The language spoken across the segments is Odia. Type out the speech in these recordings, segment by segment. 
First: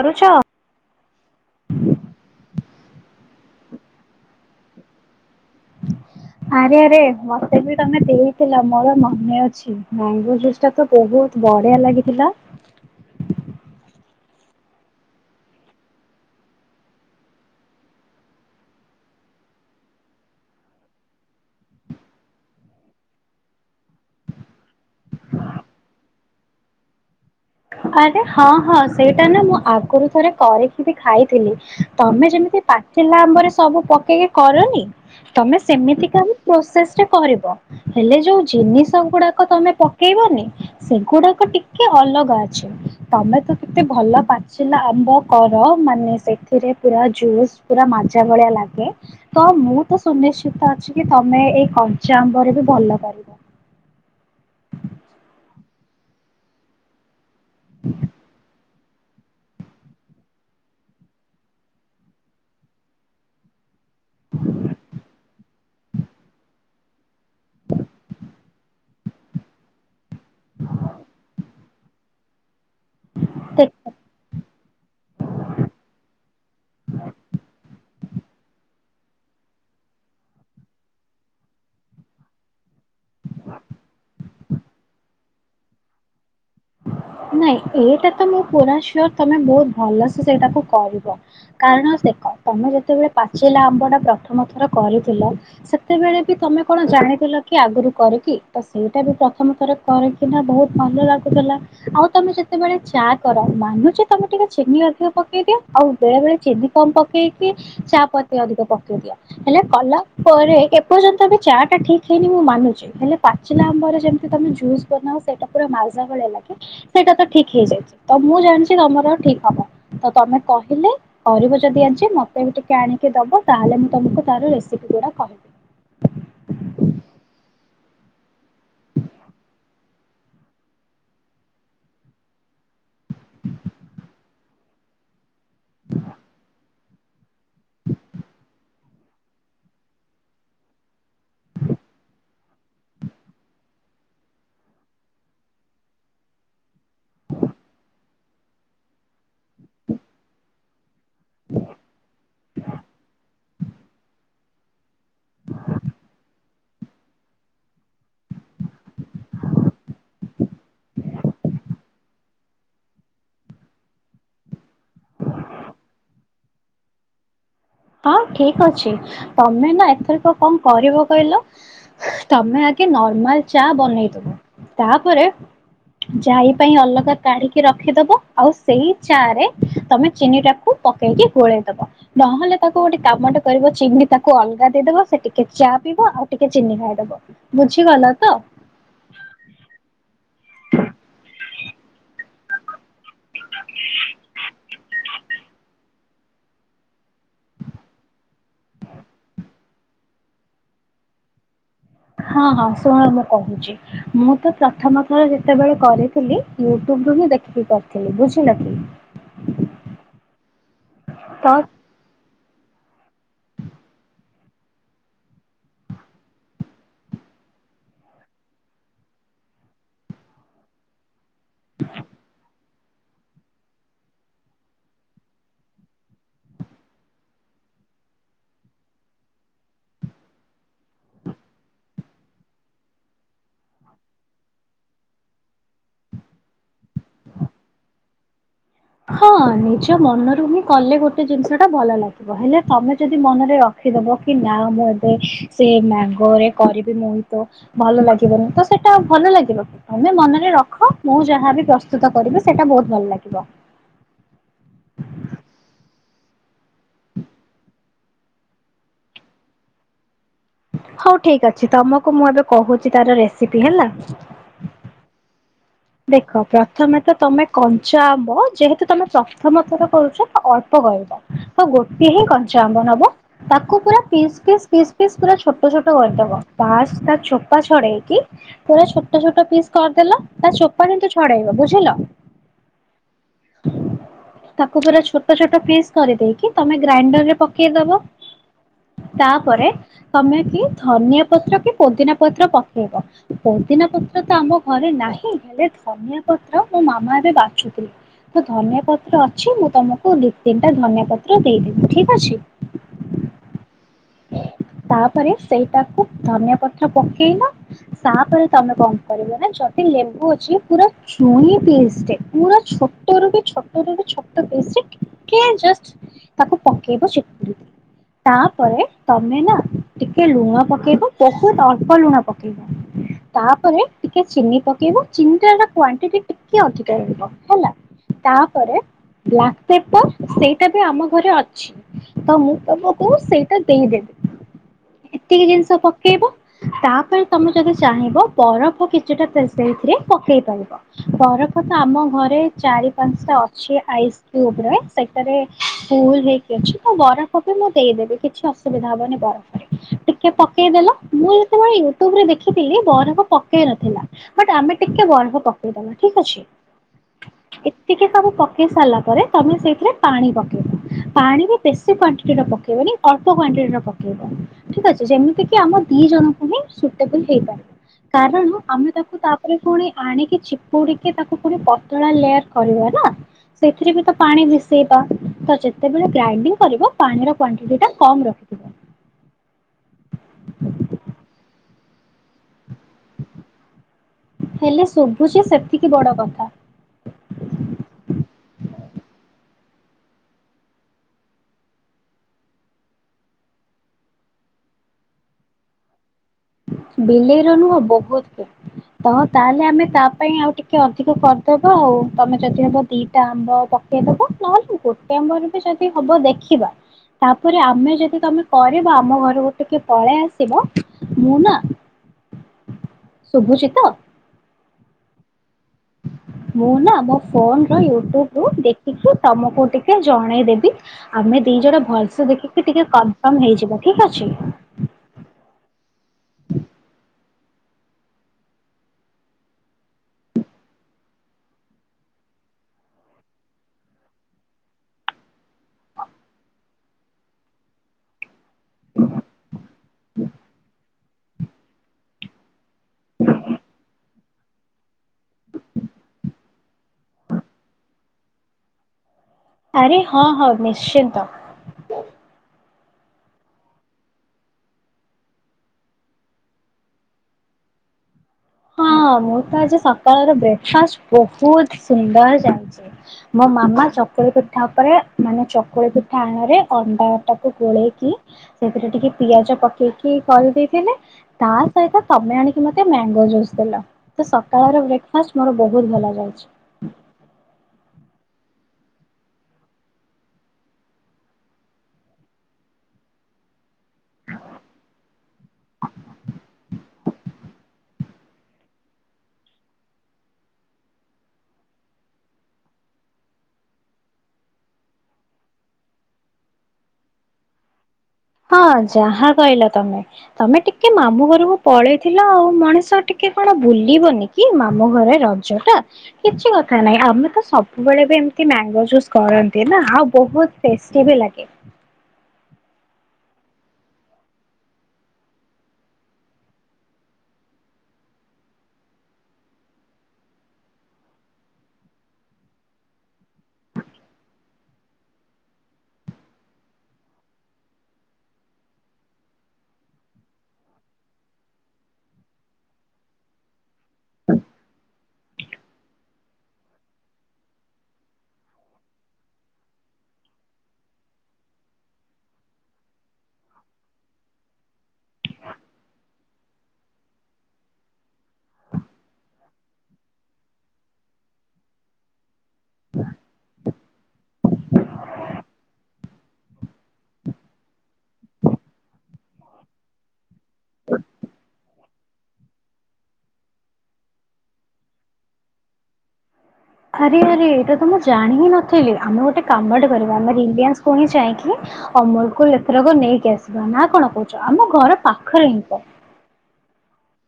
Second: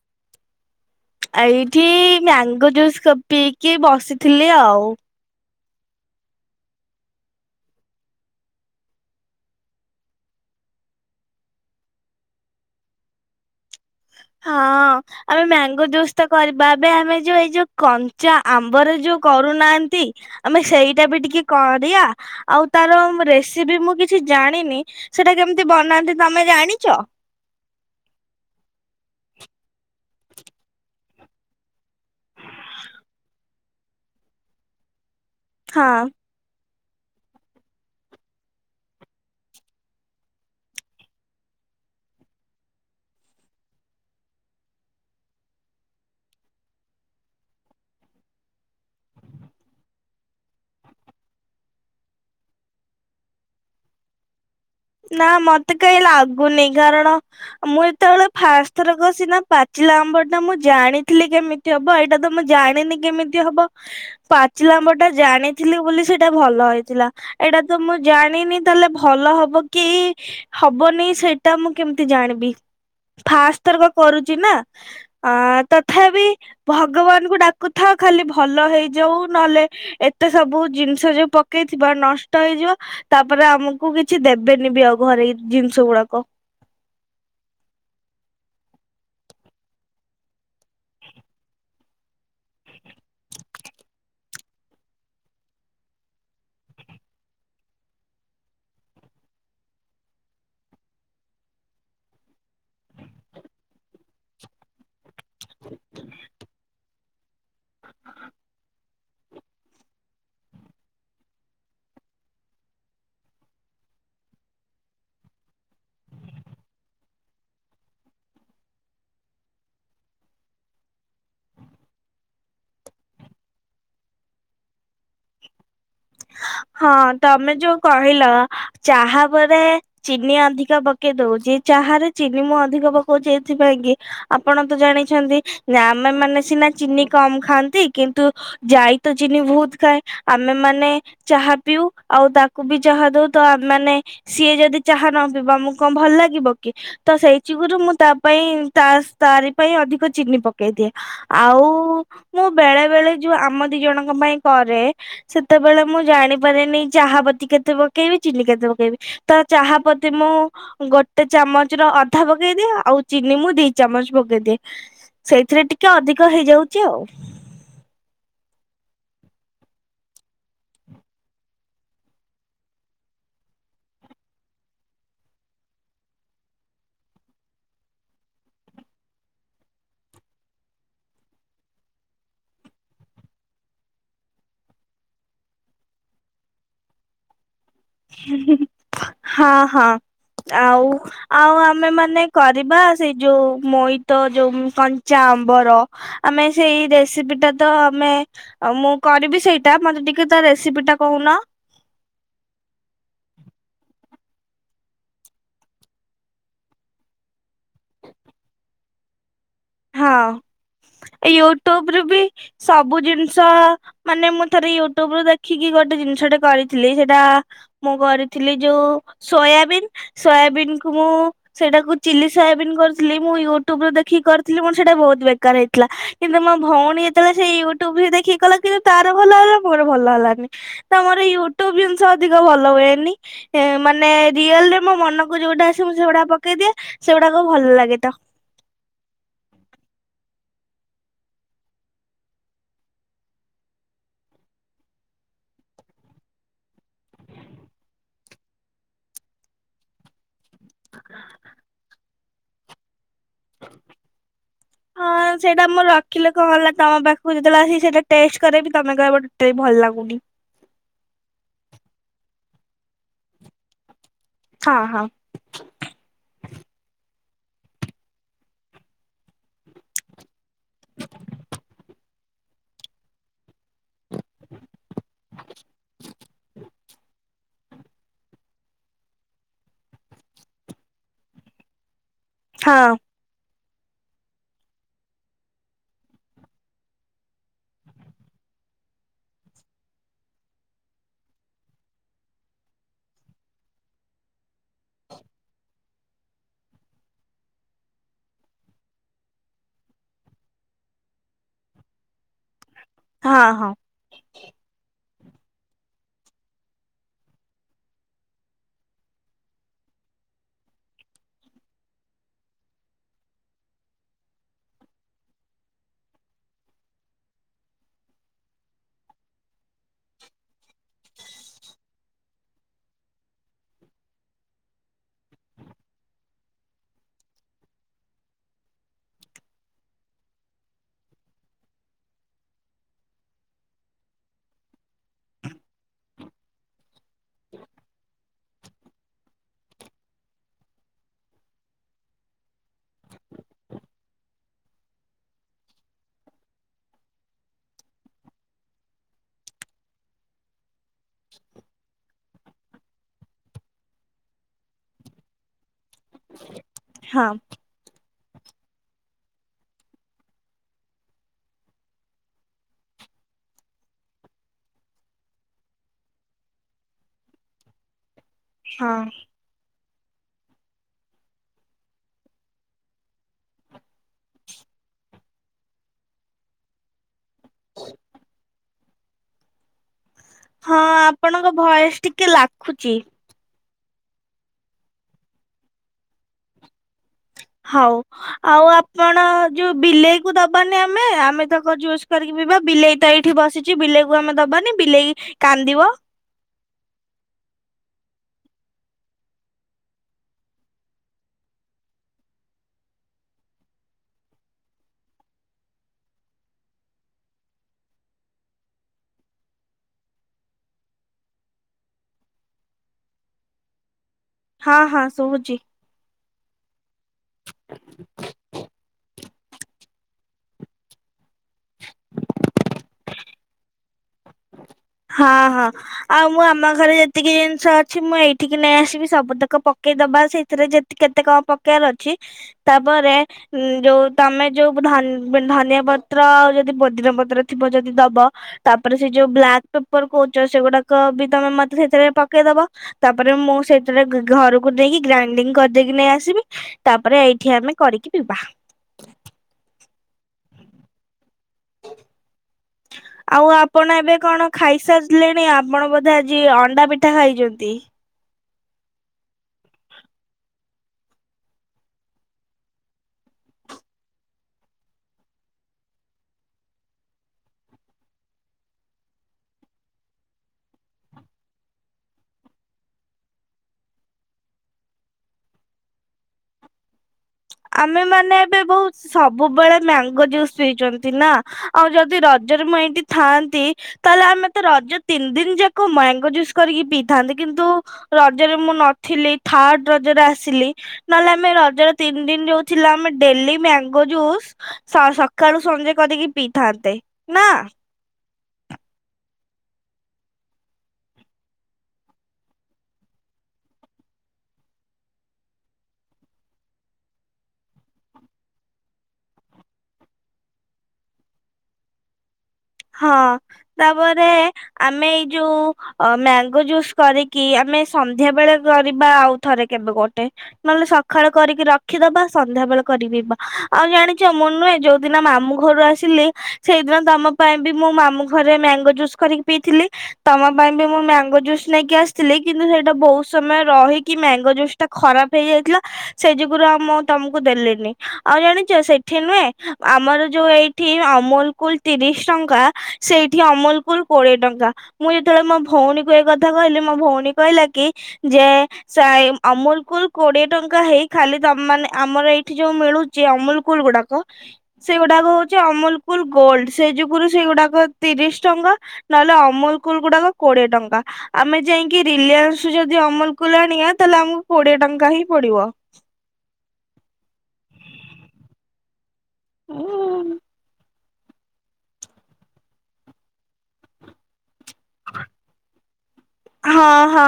କରୁଛ? ଏଇଠି ମ୍ୟାଙ୍ଗୋ ଜୁସ୍ କ ପିଇକି ବସିଥିଲି ଆଉ। ଆରେ ଆରେ ମତେ ବି ତମେ ଦେଇଥିଲ ମୋର ମନେ ଅଛି ମ୍ୟାଙ୍ଗୋ ଜୁସ। ସେଟା ତ ବହୁତ୍ ବଢିଆ ଲାଗିଥିଲା। ହଁ। ଆମେ ମ୍ୟାଙ୍ଗୋ ଜୁସ୍ ତ କରିବା ଏବେ ଆମେ ଯୋଉ ଏଇ ଯୋଉ କଞ୍ଚା ଆମ୍ବରେ ଯୋଉ କରୁନାହାନ୍ତି। ଆମେ ସେଇଟା ବି ଟିକେ କରିଆ। ଆଉ ତାର ରେସିପି ମୁଁ କିଛି ଜାଣିନି ସେଟା କେମିତି ବନାନ୍ତି ତମେ ଜାଣିଛ‌। ଆରେ ହଁ ହଁ ସେଇଟା ନା ମୁଁ ଆଗରୁ ଥରେ କରିକି ବି ଖାଇଥିଲି। ତମେ ଯେମିତି ପାଚିଲା ଆମ୍ବରେ ସବୁ ପକେଇକି କରନି ତମେ ହଁ ସେମିତି କାମ ପ୍ରୋସେସ୍‌ରେ କରିବ ହେଲେ ଯୋଉ ଜିନିଷ ଗୁଡାକ ତମେ ପକେଇବନି। ସେଗୁଡାକ ଟିକେ ଅଲଗା। ତମେ ତ କେତେ ଭଲ ପାଚିଲା ଆମ୍ବ କର ମାନେ ସେଥିରେ ପୁରା ଜୁସ୍। ପୁରା ମାଜା ଭଳିଆ ଲାଗେ। ତ ମୁଁ ତ ସୁନିଶ୍ଚିତ ଅଛି କି ତମେ ଏଇ କଞ୍ଚା ଆମ୍ବ ରେ ବି ଭଲ କରିବ‌। ନା ମତେ କାହିଁ ଲାଗୁନି କାରଣ ମୁଁ ହେତେବେଳେ ଫାଷ୍ଟ ଥର କ ସିନା ପାଚିଲା ଆମ୍ବର ଟା ମୁଁ ଜାଣିଥିଲି କେମିତି ହବ ଏଇଟା ତ ମୁଁ ଜାଣିନି କେମିତି ହବ। ପାଚିଲା ଆମ୍ବ ଟା ଜାଣିଥିଲି ବୋଲି ସେଇଟା ଭଲ ହେଇଥିଲା। ଏଇଟା ତ ମୁଁ ଜାଣିନି ତାହେଲେ ଭଲ ହବ। କି ହବନି ସେଇଟା ମୁଁ କେମିତି ଜାଣିବି? ଫାଷ୍ଟ ଦେଖ ତରକ କରୁଚି ନା। ଆ ତଥାପି ଭଗବାନଙ୍କୁ ଡାକୁଥା। ଖାଲି ଭଲ ହେଇଯାଉ ନହେଲେ ଏତେ ସବୁ ଜିନିଷ ଯୋଉ ପକେଇଥିବା ନଷ୍ଟ ହେଇଯିବ। ତାପରେ ଆମକୁ କିଛି ଦେବେନି ବି ଆଉ ଘରେ ଏଇ ଜିନିଷ ଗୁଡାକ। ନାଇଁ ଏଇଟା ତ ମୁଁ ପୁରା ସିଓର ତମେ ବହୁତ୍ ଭଲସେ ସେଇଟାକୁ କରିବ। କାରଣ ସେ କ ତମେ ଯେତେବେଳେ ପାଚିଲା ଆମ୍ବ ଟା ପ୍ରଥମ ଥର କରିଥିଲ। ସେତେବେଳେ ବି ତମେ କଣ ଜାଣିଥିଲ କି ଆଗରୁ କରିକି ତ ସେଇଟା ବି ପ୍ରଥମ ଥର। କରକିନା ବହୁତ୍ ଭଲ ଲାଗୁଥିଲା। ଆଉ ତମେ ଯେତେବେଳେ ଚା କର ମାନୁଚି ତମେ ଟିକେ ଚିନି ଅଧିକ ପକେଇ ଦିଅ ଆଉ ବେଳେ ବେଳେ ଚିନି କମ୍ ପକେଇକି ଚା ପତି ଅଧିକ ପକେଇ ଦିଅ। ହେଲେ କଲା ପରେ ଏପର୍ଯ୍ୟନ୍ତ ବି ଚା ଟା ଠିକ୍ ହେଇନି ମୁଁ ମାନୁଚି। ହେଲେ ପାଚିଲା ଆମ୍ବରେ ଯେମିତି ତମେ ଜୁସ୍ ବନାଅ ସେଇଟା ପୁରା ମାଲଜା ଭଳିଆ ଲାଗେ। ସେଇଟା ତ ଠିକ୍ ହେଇଯାଇଚି ତ ମୁଁ ଜାଣିଛି ତମର ଠିକ୍ ହବ ତ ତମେ କହିଲେ କରିବ ଯଦି ଆଜି ମୋତେ ବି ଟିକେ ଆଣିକି ଦବ ତାହେଲେ ମୁଁ ତମକୁ ତାର ରେସିପି ଗୁଡା କହିବି। ହଁ ତମେ ଯୋଉ କହିଲ ଚାହା ପରେ। ଚିନି ଅଧିକ ପକେଇ ଦଉଚି ଚାହାରେ ଚିନି ମୁଁ ଅଧିକ ପକଉଚି ଏଇଥି ପାଇଁ କି। ଆପଣ ତ ଜାଣିଛନ୍ତି ନା ଆମେ ମାନେ ସିନା ଚିନି କମ୍ ଖାଆନ୍ତି କିନ୍ତୁ ଯାଇ ତ ଚିନି ବହୁତ୍ ଖାଏ ଆମେ ମାନେ ଚାହା ପିଉ ଆଉ ତାକୁ ବି ଯାହା ଦଉ ତ ଆମେ ମାନେ--‌ ସିଏ ଯଦି ଚାହା ନ ପିଇବ ଆମକୁ କଣ ଭଲ ଲାଗିବ। ତ ସେଇ ଯୁଗୁରୁ ମୁଁ ତା ପାଇଁ ତା ତାରି ପାଇଁ ଅଧିକ ଚିନି ପ କେଇଦିଏ ଆଉ ମୁଁ ବେଳେ ବେଳେ ଯୋଉ ଆମ ଦି ଜଣଙ୍କ ପାଇଁ କରେ ସେତେବେଳେ ମୁଁ ଜାଣି ପାରେନି ଚାହାପତି କେତେ ପକେଇବି ଚିନି କେତେ ପକେଇବି ତ ଚାହାପତି ମୁଁ ଗୋଟେ ଚାମଚ ର ଅଧା ପକେଇଦିଏ ଆଉ ଚିନି ମୁଁ ଦି ଚାମଚ ପକେଇଦିଏ। ସେଇଥିରେ ଟିକେ ଅଧିକ ହେଇଯାଉଛି ଆଉ। ହଁ ଠିକ୍ ଅଛି ତମେ ନା ଏଥରକ କଣ କରିବ କହିଲ ତମେ ଆଗେ ନର୍ମାଲ ଚା ବନେଇଦବ ତାପରେ ଜାଇ ପାଇଁ ଅଲଗା କାଢିକି ରଖିଦବ ଆଉ ସେଇ ଚା ରେ ତମେ ଚିନି ଟାକୁ ପକେଇକି ଗୋଳେଇ ଦବ ନହେଲେ ତାକୁ ଗୋଟେ କାମଟେ କରିବ ଚିନି ତାକୁ ଅଲଗା ଦେଇଦବ ସେ ଟିକେ ଚା ପିବ ଆଉ ଟିକେ ଚିନି ଖାଇଦବ। ବୁଝିଗଲ ତ? ହଁ ହଁ ଆଉ ଆଉ ଆମେ ମାନେ କରିବା ସେଇ ଯୋଉ ମଇତ ଯୋଉ କଞ୍ଚା ଆମ୍ବର ଆମେ ସେଇ ରେସ୍ ସିପି ଟା ତ ଆମେ ମୁଁ କରିବି ସେଇଟା, ମୋତେ ଟିକେ ତା ରେସିପି ଟା କହୁନ। ହଁ, ହଁ ଶୁଣ ମୁଁ କହୁଛି। ମୁଁ ତ ପ୍ରଥମ ଥର ଯେତେବେଳେ କରିଥିଲି ୟୁଟ୍ୟୁବ ରୁ ହିଁ ଦେଖିକି କରିଥିଲି ବୁଝିଲା କି। ହଁ ତ ୟୁଟ୍ୟୁବ ରୁ ବି ସବୁ ଜିନିଷ ମାନେ ମୁଁ ଥରେ ୟୁଟ୍ୟୁବ ରୁ ଦେଖିକି ଗୋଟେ ଜିନିଷ ଟେ କରିଥିଲି ସେଟା ମୁଁ କରିଥିଲି ଯୋଉ ସୋୟାବିିନ୍, ସୋୟାବିନ୍ କୁ ମୁଁ ସେଇଟାକୁ ଚିଲି ସୟାବିନ୍ କରିଥିଲି ମୁଁ ୟୁଟ୍ୟୁବ ରୁ ଦେଖିକି କର ଥିଲି ମୋର ସେଇଟା ବହୁତ ବେକାର ହେଇଥିଲା। କିନ୍ତୁ ମୋ ଭଉଣୀ ଯେତେବେଳେ ସେ ୟୁଟ୍ୟୁବ ହି ଦେଖିକି କଲା କିନ୍ତୁ ତାର ଭଲ ହେଲା, ମୋର ଭଲ ହେଲାନି। ତ ମୋର ୟୁଟ୍ୟୁବ ଜିନିଷ ଅଧିକ ଭଲ ହୁଏନି। ଏ ମାନେ ରିଅଲ୍ ରେ ମୋ ମନକୁ ଯୋଉଟା ଆସେ ମୁଁ ସେଉଡା ପକେଇ ଦିଏ, ସେଉଡାକ ଭଲ ଲାଗେ ତ। ହଁ ନିଜ ମନରୁ ହିଁ କଲେ ଗୋଟେ ଜିନିଷ ଟା ଭଲ ଲାଗିବ। ହେଲେ ତୋମେ ଯଦି ମନରେ ରଖିଦବ କି ନା ମୁଁ ଏବେ ସେ ମ୍ୟାଗରେ କରିବି ମୁଇଁ ତ ଭଲ ଲାଗିବନି, ତ ସେଟା ଭଲ ଲାଗିବ। ତୋମେ ମନରେ ର ଖ ମୁଁ ଯାହାବି ପ୍ରସ୍ତୁତ କରିବି ସେଟା ବହୁତ ଭଲ ଲାଗିବ। ହଁ ସେଇଟା ମୁଁ ରଖିଲେ କଣ ହେଲା ତୋମ ପାଖକୁ ଯେତେବେଳେ ଆସି ସେଟା ଟେଷ୍ଟ କରେଇବି। ତୋମେ କହିବ ତେ ବି ଭଲ ଲାଗୁନି। ହଉ ଠିକ ଅଛି, ତୋମକୁ ମୁଁ ଏବେ କହୁଚି ତାର ରେସିପି ହେଲା। ହଁ, ହଁ। ଦେଖ ପ୍ରଥମେ ତ ତୋମେ କଞ୍ଚା ଆମ୍ବ ଯେହେତୁ ତୋମେ ପ୍ରଥମ ଥର କରୁଛ ତ ଅଳ୍ପ କରିବା ତ ଗୋଟିଏ ହିଁ କଞ୍ଚା ଆମ୍ବ ନବ। ତାକୁ ପୁରା ପିସ୍ ପିସ୍ ପିସ ପିସ୍ ପୁରା ଛୋଟ ଛୋଟ କରିଦବ [unintelligible] ଚୋ ପା ଛଡ଼େଇକି ପୁରା ଛୋଟ ଛୋଟ ପିସ୍ କରିଦେଲ। ତା ଚୋପା କିନ୍ତୁ ଛଡେଇବ ବୁଝିଲ। ହଁ। ତାକୁ ପୁରା ଛୋଟ ଛୋଟ ପିସ୍ କରିଦେଇକି, ତୋମେ ଗ୍ରାଇଣ୍ଡର ରେ ପକେଇଦବ। ତାପରେ ତୋମେ କି ଧନିଆ ପତ୍ର କି ପୋଦିନା ପତ୍ର ପକେଇବ। ପୋଦିନା ପତ୍ର ତ ଆମ ଘରେ ନାହିଁ, ହେଲେ ଧନିଆ ପତ୍ର ମୋ ମାମା ଏବେ ବାଛୁଥିଲେ। ତ ଧନିଆ ପତ୍ର ଅଛି, ମୁଁ ତୋମକୁ ଦି ତିନିଟା ଧନିଆ ପତ୍ର ଦେଇଦେବି ଠିକ ଅଛି। ହଁ, ହଁ। ତାପରେ ସେଇଟାକୁ ଧନିଆ ପତ୍ର ପକେଇଲ। ତାପରେ ତୋମେ କଣ କରିବ ନା ଯଦି ଲେମ୍ବୁ ଅଛି ପୁରା ଛୁଇଁ ପିସ୍ ଟେ ପୁରା ଛୋଟ ରୁ ବି ଛୋଟ ରୁ ବି ଛୋଟ ପିସ୍ ରେ କେ ଜଷ୍ଟ୍ ତାକୁ ପକେଇବ ଚିପୁଡ଼ିକି। ତାପରେ ତୋମେ ନା ଟିକେ ଲୁଣ ପକେଇବ, ବହୁତ ଅଳ୍ପ ଲୁଣ ପକେଇବ। ତାପରେ ଟିକେ ଚିନି ପକେଇବ। ଚିନିଟା ସେଟା କ୍ୱାଣ୍ଟିଟି ଟିକେ ଅଧିକ ରହିବ ହେଲା। ତାପରେ ବ୍ଲାକ୍ ପେପର୍ ସେଇଟା ବି ଆମ ଘରେ ଅଛି। ତ ମୁଁ ତୋମକୁ ସେଇଟା ଦେଇଦେବି। ଏତିକି ଜିନିଷ ପକେଇବ। ତାପରେ ତୋମେ ଯଦି ଚାହିଁବ ବରଫ କିଛିଟା ସେ ସେଇଥିରେ ପକେଇ ପାରିବ। ବରଫ ତ ଆମ ଘରେ ଚାରି ପାନ୍ସଟା ଅଛି ଆଇସ୍ କ୍ୟୁବ୍ ରେ। ସେଇଟାରେ ଫୁଲ୍ ହେଇକି ଅଛି, ତ ବରଫ ବି ମୁଁ ଦେଇଦେବି କିଛି ଅସୁବିଧା ହବନି ବରଫ ପାଇଁ। ଟିକେ ପକେଇଦେଲ, ମୁଁ ଯେତେବେଳେ ୟୁଟ୍ୟୁବରେ ଦେଖିଥିଲି ବରଫ ପକେଇ ନଥିଲା। ବଟ୍ ଆମେ ଟିକେ ବରଫ ପକେଇ ଦବା ଠିକ ଅଛି। ହଁ। ଏତିକି ସବୁ ବୁ ପକେଇ ସାଲା ପରେ ତୋମେ ସେଇଥିରେ ପାଣି ପକେଇବ। ପାଣି ବି ବେଶୀ କ୍ୱାଣ୍ଟିଟିର ପକେଇବନି। ଅଳ୍ପ କ୍ୱାଣ୍ଟିଟିର ପକେଇବା ଠିକ ଅଛି ଯେମିତିକି ଆମ ଦି ଜଣଙ୍କୁ ହିଁ ସୁଇଟେବୁଲ୍ ହେଇପାରିବ। କାରଣ ଆମେ ହଁ ତାକୁ ତା ତାପରେ ପୁଣି ଆଣିକି ଚିପୁଡିକି ତାକୁ ପୁଣି ପତଳା ଲେୟାର କରିବା ନା। ସେଥିରେ ବି ତ ପାଣି ମିଶେଇବା ତ ଯେତେବେଳେ ଗ୍ରାଇଣ୍ଡିଙ୍ଗ କରିବ ପାଣିର କ୍ୱାଣ୍ଟିଟିଟା କମ ରଖିଥିବ। ହଁ ଆପଣଙ୍କ ଭଏସ ଟିକେ ଲାଖୁଛି। ହେଲେ ଶୁଭୁଛି ସେତିକି ବଡ କଥା। ହଉ। ଆଉ ଆପଣ ଯୋଉ ବିଲେଇକୁ ଦବାନି ଆମେ ଆମେ ତକ ଜୁସ୍ କରିକି ପିଇବା ବିଲେଇ ତ ଏଇଠି ବସି ଚି ବିଲେଇକୁ ଆମେ ଦବାନି ବିଲେଇ କାନ୍ଦିବ। ବିଲେଇର ନୁହଁ ବହୁତ କୋ ତ ତାହେଲେ ଆମେ ତା ପାଇଁ ଆଉ ଟିକେ ଅଧିକ କରିଦବା ଆଉ ତମେ ଯଦି ହବ ଦିଟା ଆମ୍ବ ପ କେଇଦବ ନହେଲେ ଗୋଟେ ଆମ୍ବରେ ବି ଯଦି ହବ ଦେଖିବା। ତାପରେ ଆମେ ଯଦି ତମେ କରିବ ଆମ ଘରକୁ ଟିକେ ପଳେଇ ଆସିବ ମୁଁ ନା ଶୁଭୁଛି ତ ହଁ ହଁ ଶୁଭୁଛି। ମୁଁ ନା ମୋ ଫୋନର ୟୁଟ୍ୟୁବରୁ ଦେଖିକି ତମକୁ ଟିକେ ଜଣେଇଦେବି ଆମେ ଦି ଜଣ ଭଲସେ ଦେଖିକି ଟିକେ କନଫର୍ମ ହେଇଯିବା ଠିକ ଅଛି। ହଁ ହଁ। ଆଉ ମୁଁ ଆମ ଘରେ ଯେତିକି ଜିନିଷ ଅଛି ମୁଁ ଏଇଠିକି ନେଇ ଆସିବି ସବୁତକ ପକେଇଦବା ସେଇଥିରେ ଯେ କେତେ କଣ ପକେଇବାର ଅଛି ତାପରେ ଉଁ ଯୋଉ ତମେ ଯୋଉ ଧନ୍ ଧନିଆ ପତ୍ର ଆଉ ଯଦି ପୋଦିନା ପତ୍ର ଥିବ ଯଦି ଦବ। ତାପରେ ସେ ଯୋଉ ବ୍ଲାକ୍ ପେପର କହୁଚ ସେଗୁଡାକ ବି ତମେ ମତେ ସେଥିରେ ପକେଇଦବ। ତାପରେ ମୁଁ ସେଇଥିରେ ଘ ଘରକୁ ନେଇକି ଗ୍ରାଇଣ୍ଡିଙ୍ଗ କରିଦେଇକି ନେଇ ଆସିବି। ତାପରେ ଏଇଠି ଆମେ କରିକି ପିଇବା। ଆରେ ହଁ ହଁ ନିଶ୍ଚିନ୍ତ। ଦ ଆଉ ଆପଣ ଏବେ କଣ ଖାଇସାରିଲେଣି ଆପଣ ବୋଧେ ଆଜି ଅଣ୍ଡା ପିଠା ଖାଇଚନ୍ତି। ହଁ ମୁଁ ତ ଆଜି ସକାଳର ବ୍ରେକଫାଷ୍ଟ ବହୁତ ସୁନ୍ଦର ଜାଣିଛି। ମୋ ମାମା ଚକୁଳି ପିଠା ଉପରେ ମାନେ ଚକୁଳି ପିଠା ଆଣ ରେ ଅଣ୍ଡାଟାକୁ ଗୋଳେଇକି ସେଥିରେ ଟିକେ ପିଆଜ ପକେଇକି କରିଦେଇଥିଲେ ତା ସହିତ ତମେ ଆଣିକି ମତେ ମ୍ୟାଙ୍ଗୋ ଜୁସ୍ ଦେଲ ତ ସକାଳର ବ୍ରେକଫାଷ୍ଟ ମୋର ବହୁତ ଭଲ ଯାଇଛି। ଆମେ ମାନେ ଏବେ ବହୁତ୍ ସବୁବେଳେ ମ୍ୟାଙ୍ଗୋ ଜୁସ୍ ପିଇଚନ୍ତି ନା ଆଉ ଯଦି ରଜରେ ମୁଁ ଏଇଠି ଥାଆନ୍ତି ତାହେଲେ ଆମେ ତ ରଜ ତିନି ଦିନ୍ ଯାକ ମ୍ୟାଙ୍ଗୋ ଜୁସ୍ କରିକି ପିଇଥାନ୍ତେ କିନ୍ତୁ ରଜରେ ମୁଁ ନଥିଲି ଥାର୍ଡ ରଜରେ ଆସିଲି ନହେଲେ ଆମେ ରଜରେ ଥିନ୍ ତିନି ଦିନି ଯୋଉ ଥିଲା ଆମେ ଡେଲି ମ୍ୟାଙ୍ଗୋ ଜୁସ୍ ସ ସକାଳୁ ସଞ୍ଜେ କରିକି ପିଇଥାନ୍ତେ ନା ହଁ ଯାହା କହିଲ ତମେ ତମେ ଟିକେ ମାମୁଁ ଘରକୁ ପଳେଇଥିଲ ଆଉ ମଣିଷ ଟିକେ କଣ ବୁଲିବନି। କି ମାମୁଁ ଘରେ ରଜ ଟା କିଛି କଥା ନାହିଁ ଆମେ ତ ସବୁବେଳେ ବି ଏମିତି ମ୍ୟାଙ୍ଗୋ ଜୁସ୍ କରନ୍ତି ନା ଆଉ ବହୁତ ଟେଷ୍ଟି ବି ଲାଗେ। ହଁ ତାପରେ ଆମେ ଏଇ ଯୋଉ ଅ ମ୍ୟାଙ୍ଗୋ ଜୁସ୍ କରିକି ଆମେ ସନ୍ଧ୍ୟା ବେଳେ କରିବା ଆଉ ଥରେ କେବେ ଗୋଟେ ନହେଲେ ସକାଳୁ କରିକି ରଖିଦବା ସନ୍ଧ୍ୟା ବେଳେ କରିି ପିଇବା ଆଉ ଜାଣିଛ ମୁଁ ନୁହେଁ ଯୋଉ ଦିନ ମାମୁଁ ଘରୁ ଆସିଲି ସେଇଦିନ ତମ ପାଇଁ ବି ମୁଁ ମାମୁଁ ଘରେ ମ୍ୟାଙ୍ଗୋ ଜୁସ୍ କରିକି ପିଇଥିଲି। ତମ ପାଇଁ ବି ମୁଁ ମ୍ୟାଙ୍ଗୋ ଜୁସ୍ ନେଇକି ଆସଥିଲି କିନ୍ତୁ ସେଇଟା ବହୁତ ସମୟ ରହିକି ମ୍ୟାଙ୍ଗୋ ଜୁସ୍ ଟା ଖରାପ ହେଇଯାଇଥିଲା। ସେଇ ଜୁଗୁରୁ ଆଉ ମୁଁ ତମକୁ ଦେଲିନି ଆଉ ଜାଣିଛ ସେଠି ନୁହେଁ ଆମର ଯୋଉ ଏଇ ଠି ଅମୂଲ୍ କୁଲ୍ ତିରିଶ ଟଙ୍କା ସେଇଠି ଅମୂଲ୍ କୁଲ୍ କୋଡିଏ ଟଙ୍କା। ମୁଁ ଯେତେବେଳେ ମୋ ଭଉଣୀ କୁ ଏ କଥା କହିଲି ମୋ ଭଉଣୀ କହିଲା କି ଯେ ସେ ଆମ୍ ଅମୂଲ୍ କୁଲ୍ କୋଡିଏ ଟଙ୍କା ହେଇ ଖାଲି ତମ୍ ମାନେ ଆମର ଏଇଠି ଯୋଉ ମିଳୁ ଛି ଅମୂଲ୍ କୁଲ୍ ଗୁଡାକ ସେଗୁଡାକ ହଉଛି ଅମୂଲ୍ କୁଲ୍ ଗୋଲ୍ଡ ସେ ଯୋଉ ପୁରୁ ସେ ଗୁଡାକ ତିରିଶ ଟଙ୍କା ନହେଲେ ଅମୂଲ୍ କୁଲ୍ ଗୁଡାକ କୋଡିଏ ଟଙ୍କା ଆମେ ଯାଇକି ରିଲାଏନ୍ସରୁ ଯଦି ଅମୂଲ୍ କୁଲ୍ ଆଣିବା ତାହେଲେ ଆମକୁ କୋଡିଏ ଟଙ୍କା ହିଁ ପଡିବ। ଆରେ ଆରେ ଏଇଟା ତ ମୁଁ ଜାଣି ହିଁ ନଥିଲି ଆମେ ଗୋଟେ କାମଟେ କରିବା ଆମର ରିଲାଏନ୍ସ ପୁଣି ଯାଇକି ଅମୂଲ୍ କୁଲ୍ ଏଥରକ ନେଇକି ଆସିବା ନା କଣ କହୁଛ? ଆମ ଘର ପାଖରେ ହିଁ ତ ହଁ ହଁ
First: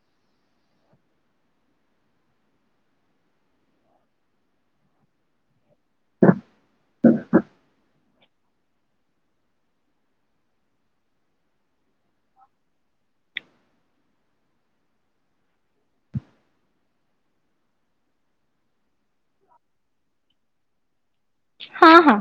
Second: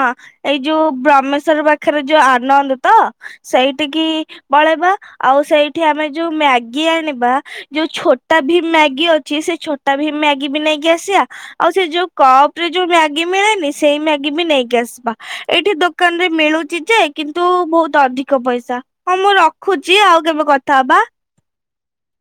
ଏଇ ଯୋଉ ବ୍ରହ୍ମେଶ୍ଵର ପାଖରେ ଯୋଉ ଆନନ୍ଦ ତ? ସେଇଠିକି ପଳେଇବା ଆଉ ସେଇଠି ଆମେ ଯୋଉ ମ୍ୟାଗି ଆଣିବା ଯୋଉ ଛୋଟା ଭିମ୍ ମ୍ୟାଗି ଅଛି ସେ ଛୋଟା ଭିମ୍ ମ୍ୟାଗି ବି ନେଇକି ଆସିବା। ଆଉ ସେ ଯୋଉ କପ୍ ରେ ଯୋଉ ମ୍ୟାଗି ମିଳେନି ସେଇ ମାଗି ବି ନେଇକି ଆସିବା ଏଇଠି ଦୋକାନ ରେ ମିଳୁଛି ଯେ କିନ୍ତୁ ବହୁତ ଅଧିକ ପଇସା। ହଁ ମୁଁ ରଖୁଛି ଆଉ କେବେ କଥା ହବା। ହଁ ହଁ।